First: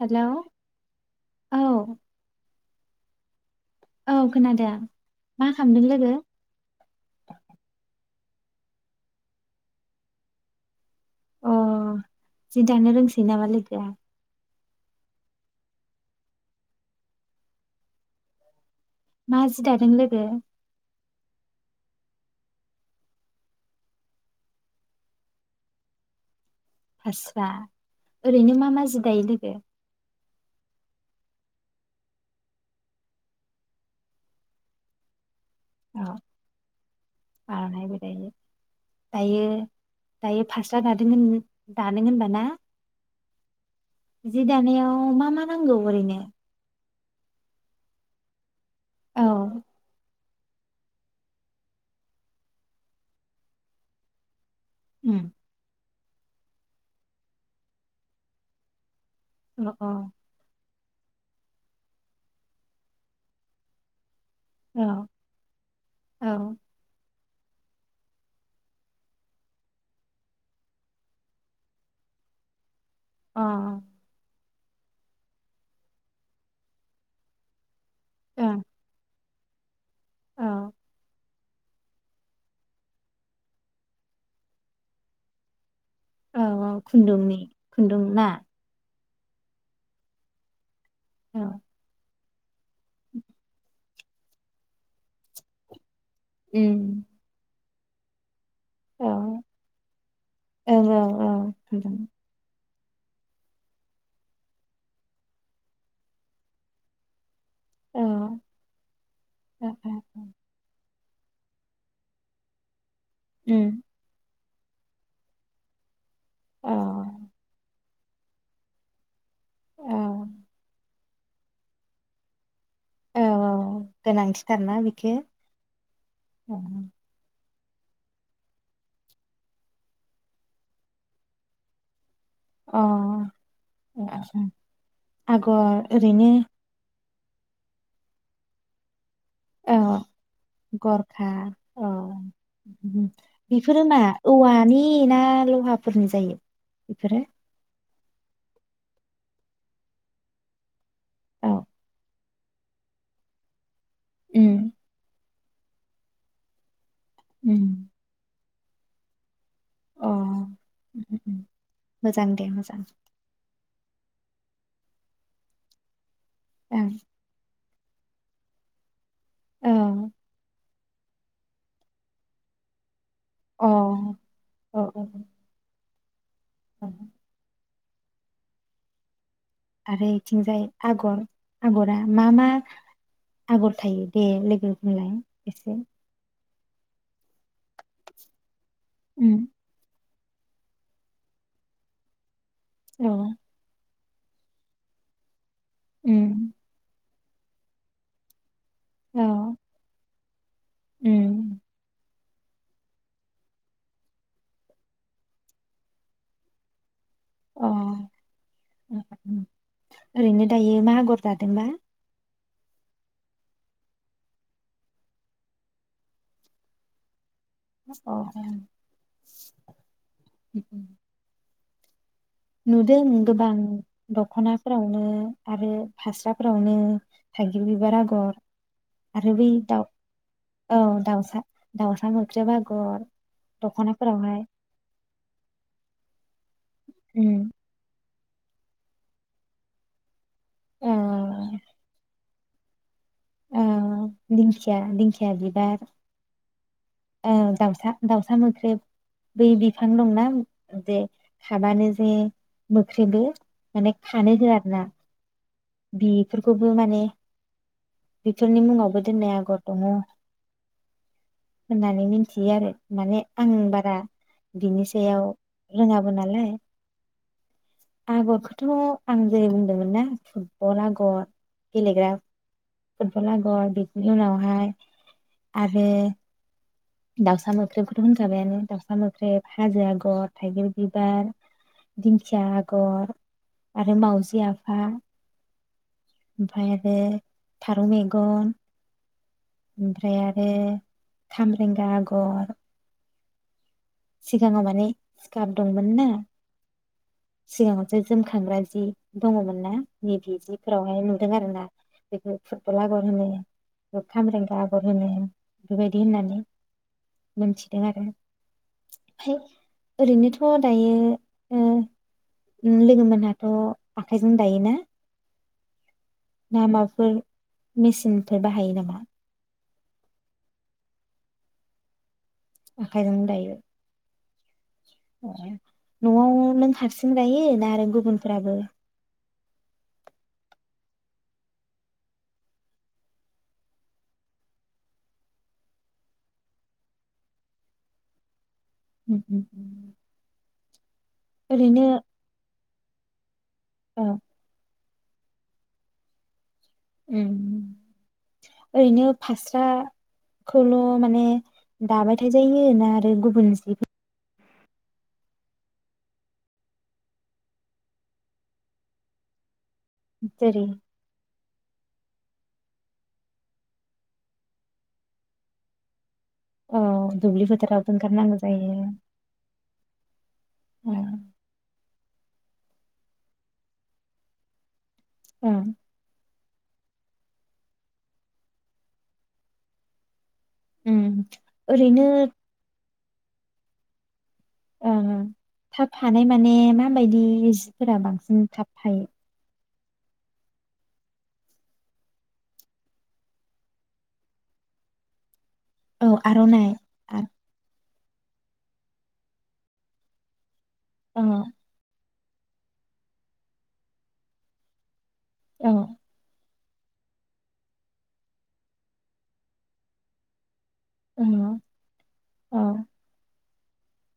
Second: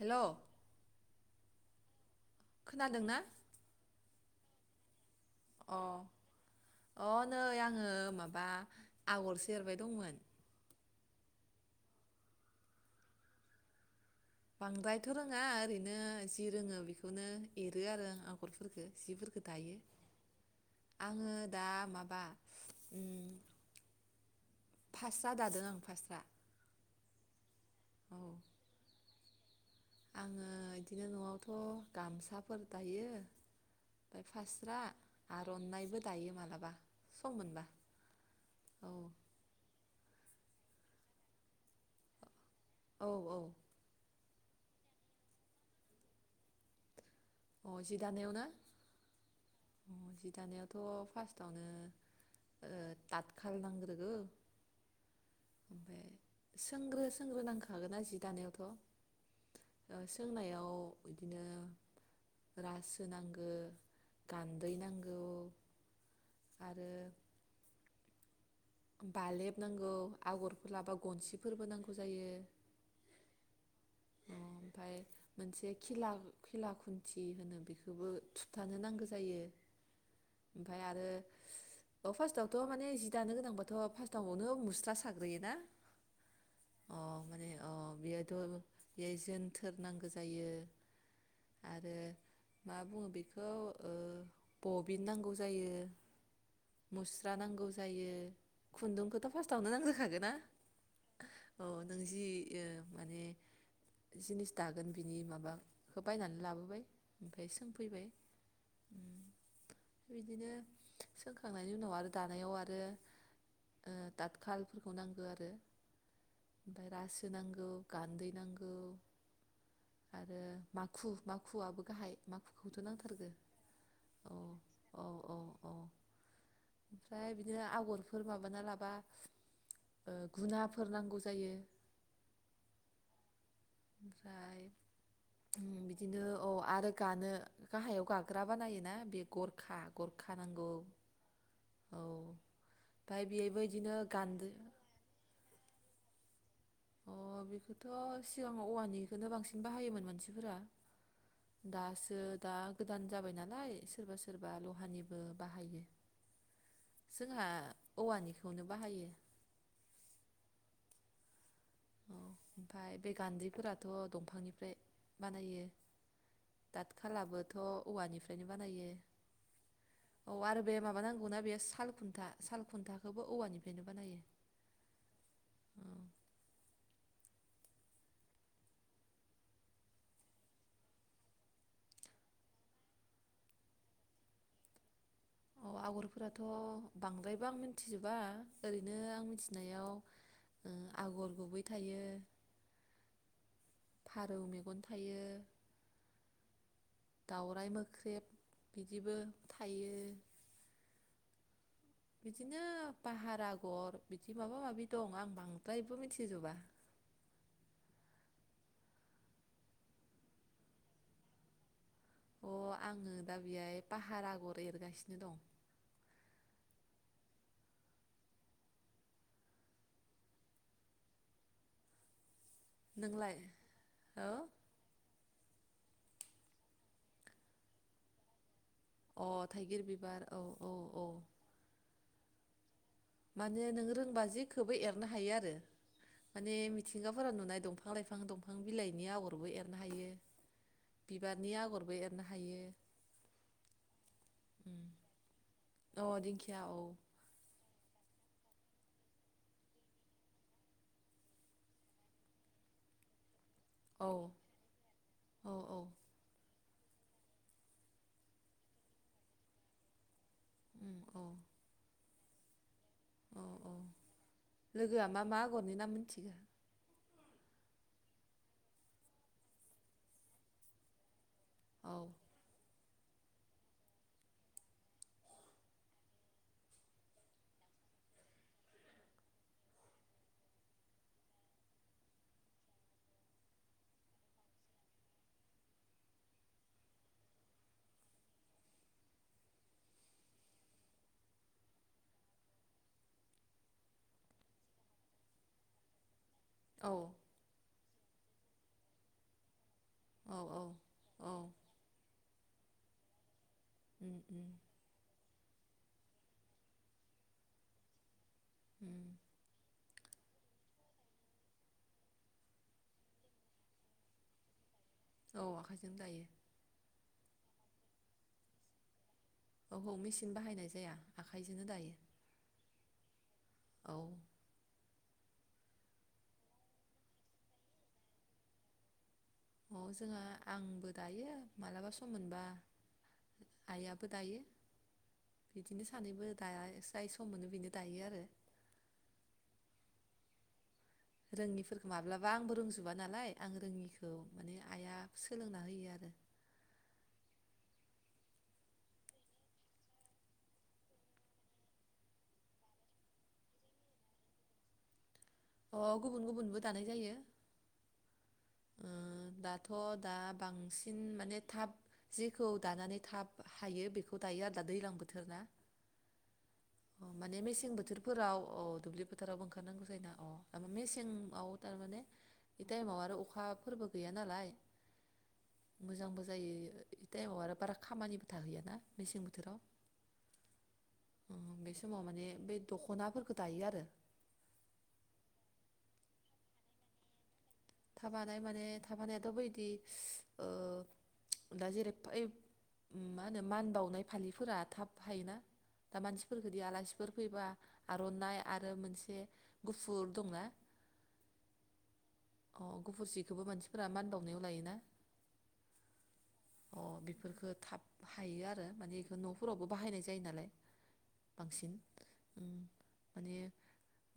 हेल'! औ। खोनादोंना? औ खोनादों। मा अ खालामदों लोगो अ नै आङो माबा बा आगरसे एरबाय दंमोन अ जि दानो रोंसै नामा लोगोआ बांद्रायथ' रोङा ओरैनो जि रोङो बेखौनो एरो आरो आगर खो मा सिफोरखौ जि दायो दादों लोगो आङो दा मा मा उ फास्रा दादों आं फास्स्रआ फास्रा ओरैनो मा मा जि दायो लोगो गो आङो बिदिनो न'आवथ' गामसाफोर दायो ओमफ्राय फास्रा आर'नायबो औ दायो मालाबा सम मोनबा आर'नाइबो दायो औ फास्रआ दादों दानो होनबा ना औ औ जि दानायाव मा मा नांगौ ओरैनो अ जि दानायावना औ जि दानायावथ फार्स्टआवनो थाथ खाल नांग्रोगौ उम ओमफ्राय सोंग्रो सोंग्रो नांखागोन ना जि अ दानायावथ सोंनायाव बिदिनो रासो नांगौ गान्दै अ औ नांगौ औ आरो बालेब नांगौ आगरफोर लाबा गनसिफोरबो नांगौ जायो अ ओमफ्राय मोनसे खिला खिला खुन्थि होनो बेखौ बेखौबो अ थुथानो नांगौ जायो औ ओमफ्राय आरो अ फार्स्टआवथ माने जि दानो गोनांबाथ फार्स्टआवनो मुस्ला साग्रोयोना औ औ अ खुन्दुंनि माने अ खुन्दुं ना बेयोथ' बे जोनथोर नांगौ जायो औ आरो मा बुङो बेखौ ओ बबिन नांगौ जायो उम मुस्रा नांगौ जायो औ खुन्दुंखौथ फार्स्टआवनो नांग्रोखागोन ना ओं औ औ अ खुन्दुं नों जि माने जिनिस दागोन बिनि माबाखौ बायनानै लाबोबाय ओम ओफ्राय सोंफैबाय औ ओ ओ बिदिनो सोंखांनायनि उनाव आरो दानायाव आरो उम खालफोरखौ नांगो आरो औ ओमफाय रासो नांगौ। गान्दै नांग गौ औ आरो माख खु माखुआबो गाहाय माखु खौथ' औ नांथारगो औ गोनांथिथारना औ बेखो औ औ अ ओमफ्राय बि दिनो आगरफोर माबाना लाबा ओ गुनाफोर नांगौ जायो। अ ओमफाय उम बिदिनो ओरैनो औ आरो गानो गाहायाव गाग्रा बानायो ना बेख अ गरखा अ औ ओमफ्राय उम बेबो बेफोरो इदिनो मा गान्दो औवानि ना लहा? फोरनि जायो अ बेफोरो बेखौथ' सिगांआव औवानि बेखो बांसिन बाहायोमोन मानसिफोरा औ दासोद दा गोदान जाबाय नालाय स सोरबा सोरबा उम लहानिबो बाहायो। जोंहा उम औवानिख खौनो बाहायो। उम उम हो मोजां दे मोजां। थ' दंफांनिफ्राय बानायो। दात खालाबोथ' औवानिफ्रायनो बानायो। ओं औ आरोब बे माबा नांगौना बे साल खुन्था सालखुन्था खौबो औ औवानिफ्रायनो बानायो। अ औ औ औ आरो इथिंजाय आगर आगरा मा मा आगर थायो दे लोगो बुंलाय? एसे थ' बांद्रायबो आं मिन्थ थिजोबा ओरैनो आं उम मिथिनायाव आगर गुबै थायो औ फारौ मेगन थायो उम दाउराइ मोख्रेब बिदिबो औ थायो उम बिदिनो पाहार आगर बिदि माबा माबि दं आं बांद्रायबो मिथिजोबा अ ओरैनो दायो मा आगर दादोंबा अ आङो दा बेहाय पाहार आगर एरगासिनो दं [unintelligible] नुदों नोंलाय गोबां औ दख'नाफोरावनो आरो फास्राफोरावनो थाइगिर बिबार आगर आरो बै दाउ औ दाउसा दाउसा मो ख्रेब माने नों रोंबा जेखौबो एरनो हायो आरो। माने मिथिंगाफोरा उम नुनाय दंफां लाइफां दंफां बिलाइनि आगरबो एरनो हायो। ओ बिबारनि आगरबो एर नो हायो। ओं दिंखिया उम। दिंखिया बिबार अ दिंखिया औ ओ दाउसा दाउसा मोख्रेब बै बिफां दंना जे खाबानो जे मोख्रेबो। माने औ खानो होआ आरो ना। औ औ बेफोरखौबो माने बेफोरनि मुङावबो जोंना आगर दङ। उम औ होननानै मिथि थियो आरो। माने औ आं औ बारा बिनि लोगोआ मा सायाव मा आगरनि नाम रोङाबो मिथिगौ नालाय। आगरखौथ आं जे बुंदोंमोन ना थु गर आगर औ [unintelligible] फुटबल आगर बिनि उनावहाय आरो दाउसा मोख्रेबखौथ होनखाबायानो दाउसा मोख्रेब हाजो आगर थाइगिर बिबार, दिंखिया आगर, आरो माउजि आफा ओमफ्राय आरो फारौ मेगन। ओमफ्राय आरो खामरेंगा आगर। सिगाङाव माने सिकाप दंमोन ना। औ। जो-जोमखांग्रा जि दङमोन ना? नि औ औ बिदिफोरावहाय नुदों औ आरो ना बेखौ फुर फल' आगर होनो। उम खाम उम रेंगा आगर होनो बेबायद बिदि होननानै मोनथिदों आरो। उम ओमफ्राय ओरै नोथ' दायो ओह उम लोगो मोनहाथ' आखाइजों दायोना? औ आखाइजों दायो। ना माफोर मेसिन फोर बाहायो नामा? औ हौ मेचिन बाहायनाय जाया आखाइजोंनो दायो। आखायजोंनो दायो औ ओ। नआव नों हारसिं दायो ना आरो गुबुनफ्राबो अ जोंहा आंबो दायो मालाबा सम मोनबा आइयाबो दायो बिदिनो सानैबो दाया जाय सम मोनो बेनो दायो आरो। उम उम। रोंङि ओरैनो फोरखौ माब्लाबा आंबो रोंजोबा नाल लाय। आं औ रोङिखौ माने आइआ सोलोंना हायो आरो। ओन ओरैनो फास्रा खौल' माने दाबाय थाजायो ना आरो गुबुन जि अ गुबुन गुबुनबो दानाय जायो। उम दा थ' दा जेरै बांसिन माने थाब जिखौ दानानै थाब हायो बेखौ दायो आरो दा दैज्लां बोथोर ना। औ माने दुब्लि मेसें फोथारावबो बोथोर ओंखारनांगौ फोराव औ जायो दुब्लि फोथारावबो ओंखार नांगौ जायो ना, औ ओ मेसें आव थारमाने बे थाइमाव आरो अखा अखा फोरबो गैया नालाय ओ मोजां बो जायो बे टाइमाव आरो बारा खामानिबो थाहैयाना मेसें बोथोराव। ओम ओरैनो दख'ना फोरखौ दायो आरो। ओं ओं थाब हानाय माने माबायदि जि थाब हानाय माने थाब हानायाथ' बैदि [unintelligible] ओ दा जेरै ओइ मा होनो मान बावनाय फालिफोरा थाब हायोना। दा औ मानसि फोरखौदि आलासिफोर आर'नाइ फैबा आरनाइ आरो मोनसे गुफुर दंना ओ। औ गुफुर जिखौबो मानसि फोरा मान बावनायाव लायोना। औ। अ बेफोर फोरखौ थाब हायो आरो माने बेखौ न' फोरावबो बाहायनाय जायो नालाय। बांसिन ओम माने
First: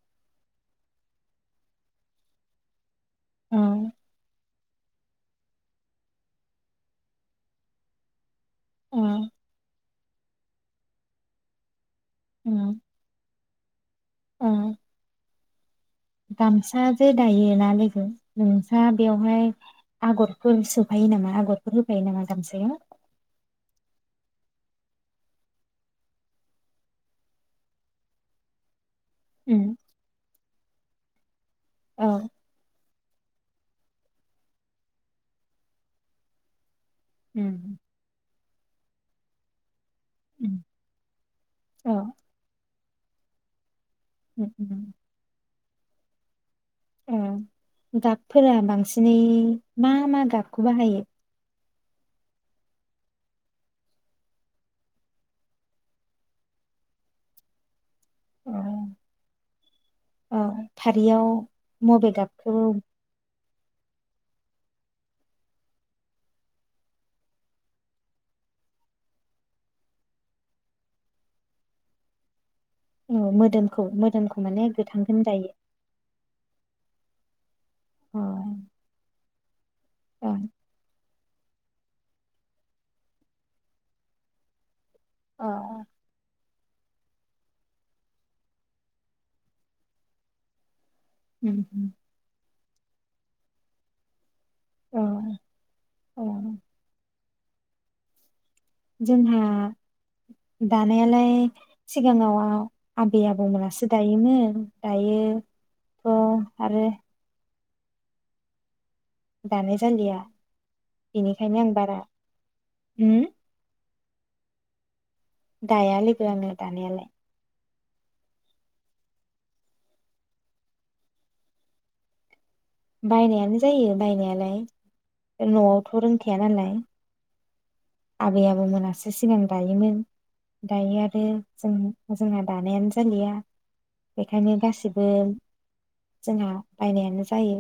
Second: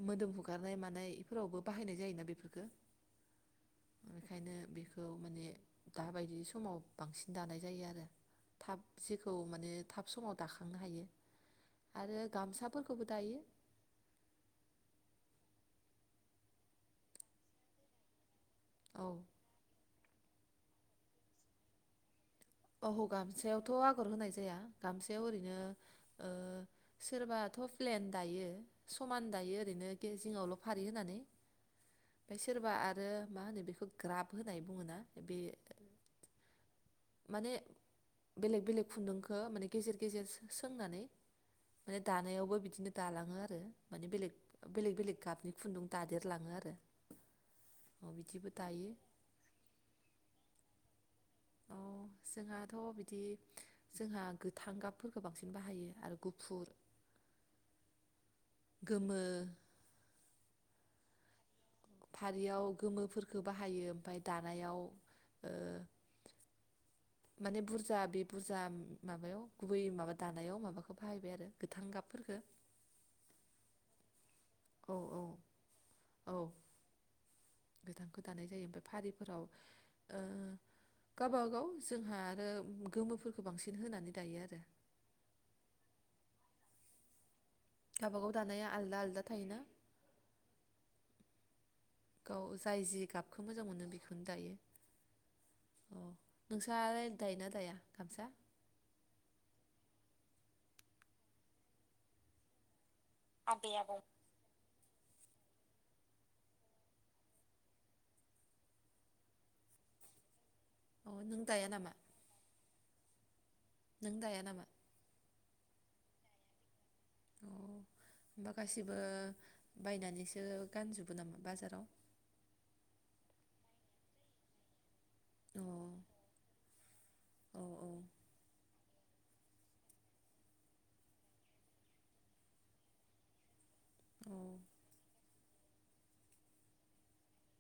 मोदोम हुगारनाय मानाय इ फोरावबो बाहायनाय जायोना बेफोरखौ। गामसा बेखायनो। बेखौ माने दाबायदि समाव बांसिन दानाय जायो आरो थाब जेखौ माने थाब समाव दाखांनो हायो। आरो गामसाफोरखौबो दायो। औ। गामसाबो दायोना लोगो। नोंस्रा औ बेवहाय आगरफोर सोफायो नामा आगरफोर होफायो नामा? गामसायाव ओहो गामसायावथ आगर होनाय जाया गामसायाव ओरैनो सोरबाथ प्लेन दायो। समान दायो उम ओरैनो एसे जिङावल फारि होनानै औ ओमफ्राय सोरबा आरो आरो मा होनो बेखौ ग्राफ होनाय बुङोना बे माने उम बेलेग बेलेग खुन्दुंखो माने गेजेर गेजेर सो उम सोंनानै औ माने दानायावबो बिदिनो दालाङो आरो। माने बेलेग उम उम बेलेग बेलेग गाबनि खुन्दुं दादेरलाङो आरो। ओ अ बिदिबो गाबफोरा दायो बांसिनै मा मा गाबखौ बाहायो जोंहाथ बिदि जोंहा गोथां गाबफोरखौ बांसिन बाहायो आरो गुफुर औ गोमो औ फारियाव मबे गाबखौ फालियाव गोमोफोरखौ बाहायो ओमफ्राय दान दानायाव ओ माने बुरजा बे बुरजा माबायाव गुबै माबा दानायाव माबाखौ बाहायबाय आरो गोथां गाब फोरखो औ मोदोमखौ मोदोमखौ माने औ गोथांखौ औ दायो। औ अ गोथांखौ दानाय जायो ओमफ्राय फारिफोराव ओ अ गावबागाव जोंहा आरो गोमोफोरखौ बांसिन होनानै दायो आरो। अ अ गावबागाव दानाया आलदा आलदा थायोना उम अम गाव जाय जि गाबखौ मोजां मोनो बेखौनो दायो। उम अ अ नोंसा दायोना दाया गामसा? जोंहा दानायालाय सिगाङाव। आबै आबौमोनासो दायोमोन। दायोथ आरो दानाय जालिया अ नों बेनिखायनो दाया आं नामा बारा होम नों दाया नामा? दाया लोगो आङो दानायालाय होनबा गासिबो बायनानैसो गानजोबो नामा बाजाराव? बायनायानो जायो बायनायालाय अ नआवथ' रोंखाया नालाय औ औ आबै आबौमोनासो सिगां दायोमोन दायो आरो जों जोंहा दानायानो जालिया औ बेखायनो गासिबो जोंहा बायनायानो जायो।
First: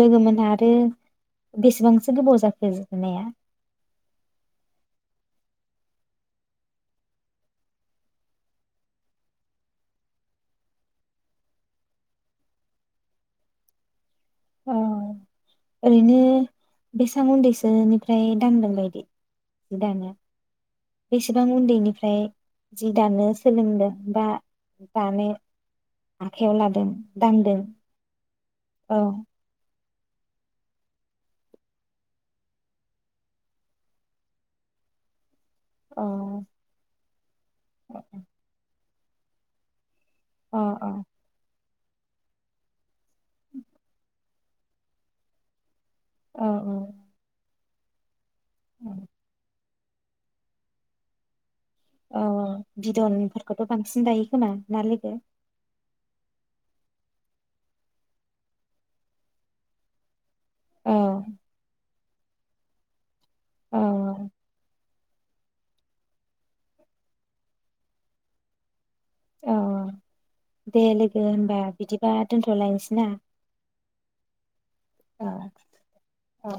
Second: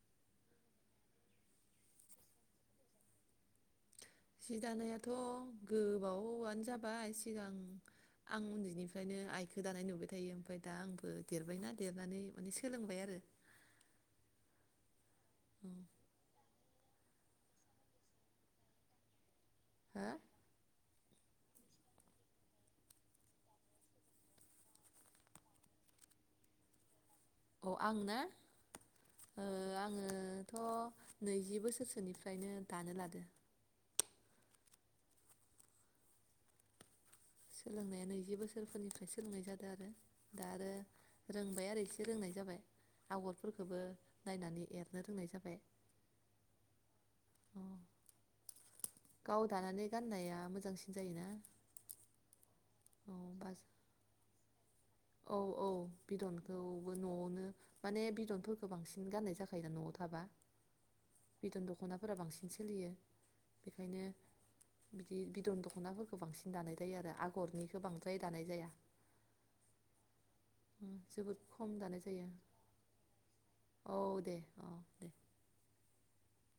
लोगो मोनहा आरो बेसेबांसो गोबाव जाखो जानाया? जि दानायाथ' गोबावआनो जाबाय सिगां आं उन्दैनिफ्रायनो आइखौ दानाय नुबाय थायो ओमफ्राय दा आंबो देरबायना देरनानै माने सोलोंबाय आरो। औ ओरैनो बेसां उन्दैसोनिफ्राय दांदों बायदि जि दानाया बेसेबां उन्दैनिफ्राय जि दानो सोलोंदों बा दानो आखायाव लादों दांदों अ आंना औ ओ आं ओथ' नैजि बोसोरसोनिफ्रायनो दानो लादो। अ सोलोंनाया नैजि बोसोरफोरनि सोलोंनाय जादों आरो दा अ आरो रोंबाय आरो एसे रोंनाय जाबाय आगरफोरखौबो नायनानै एरनो रोंनाय जाबाय। औ औ अ औ गाव दानानै गाननाया मोजांसिन जायोना औ औ बाज बिदनफोरखौथ' बांसिन दायो खोमा ना लोगो खौबो न'आवनो माने बिदनफोरखौ बांसिन गाननाय जाखायोना न'आव थाबा औ बिदन दख'ना फोरा बांसिन सोलियो। औ बेखायनो बिदि बिदन दख'नाफोरखौ बांसिन दानाय जायो आरो आगरनिखौ बांद्राय दानाय जाया। औ औ दे लोगो जोबोद होमबा खम दानाय बिदिबा जायो दोनथ'लायनोसै ना औ दे औ दे औ औ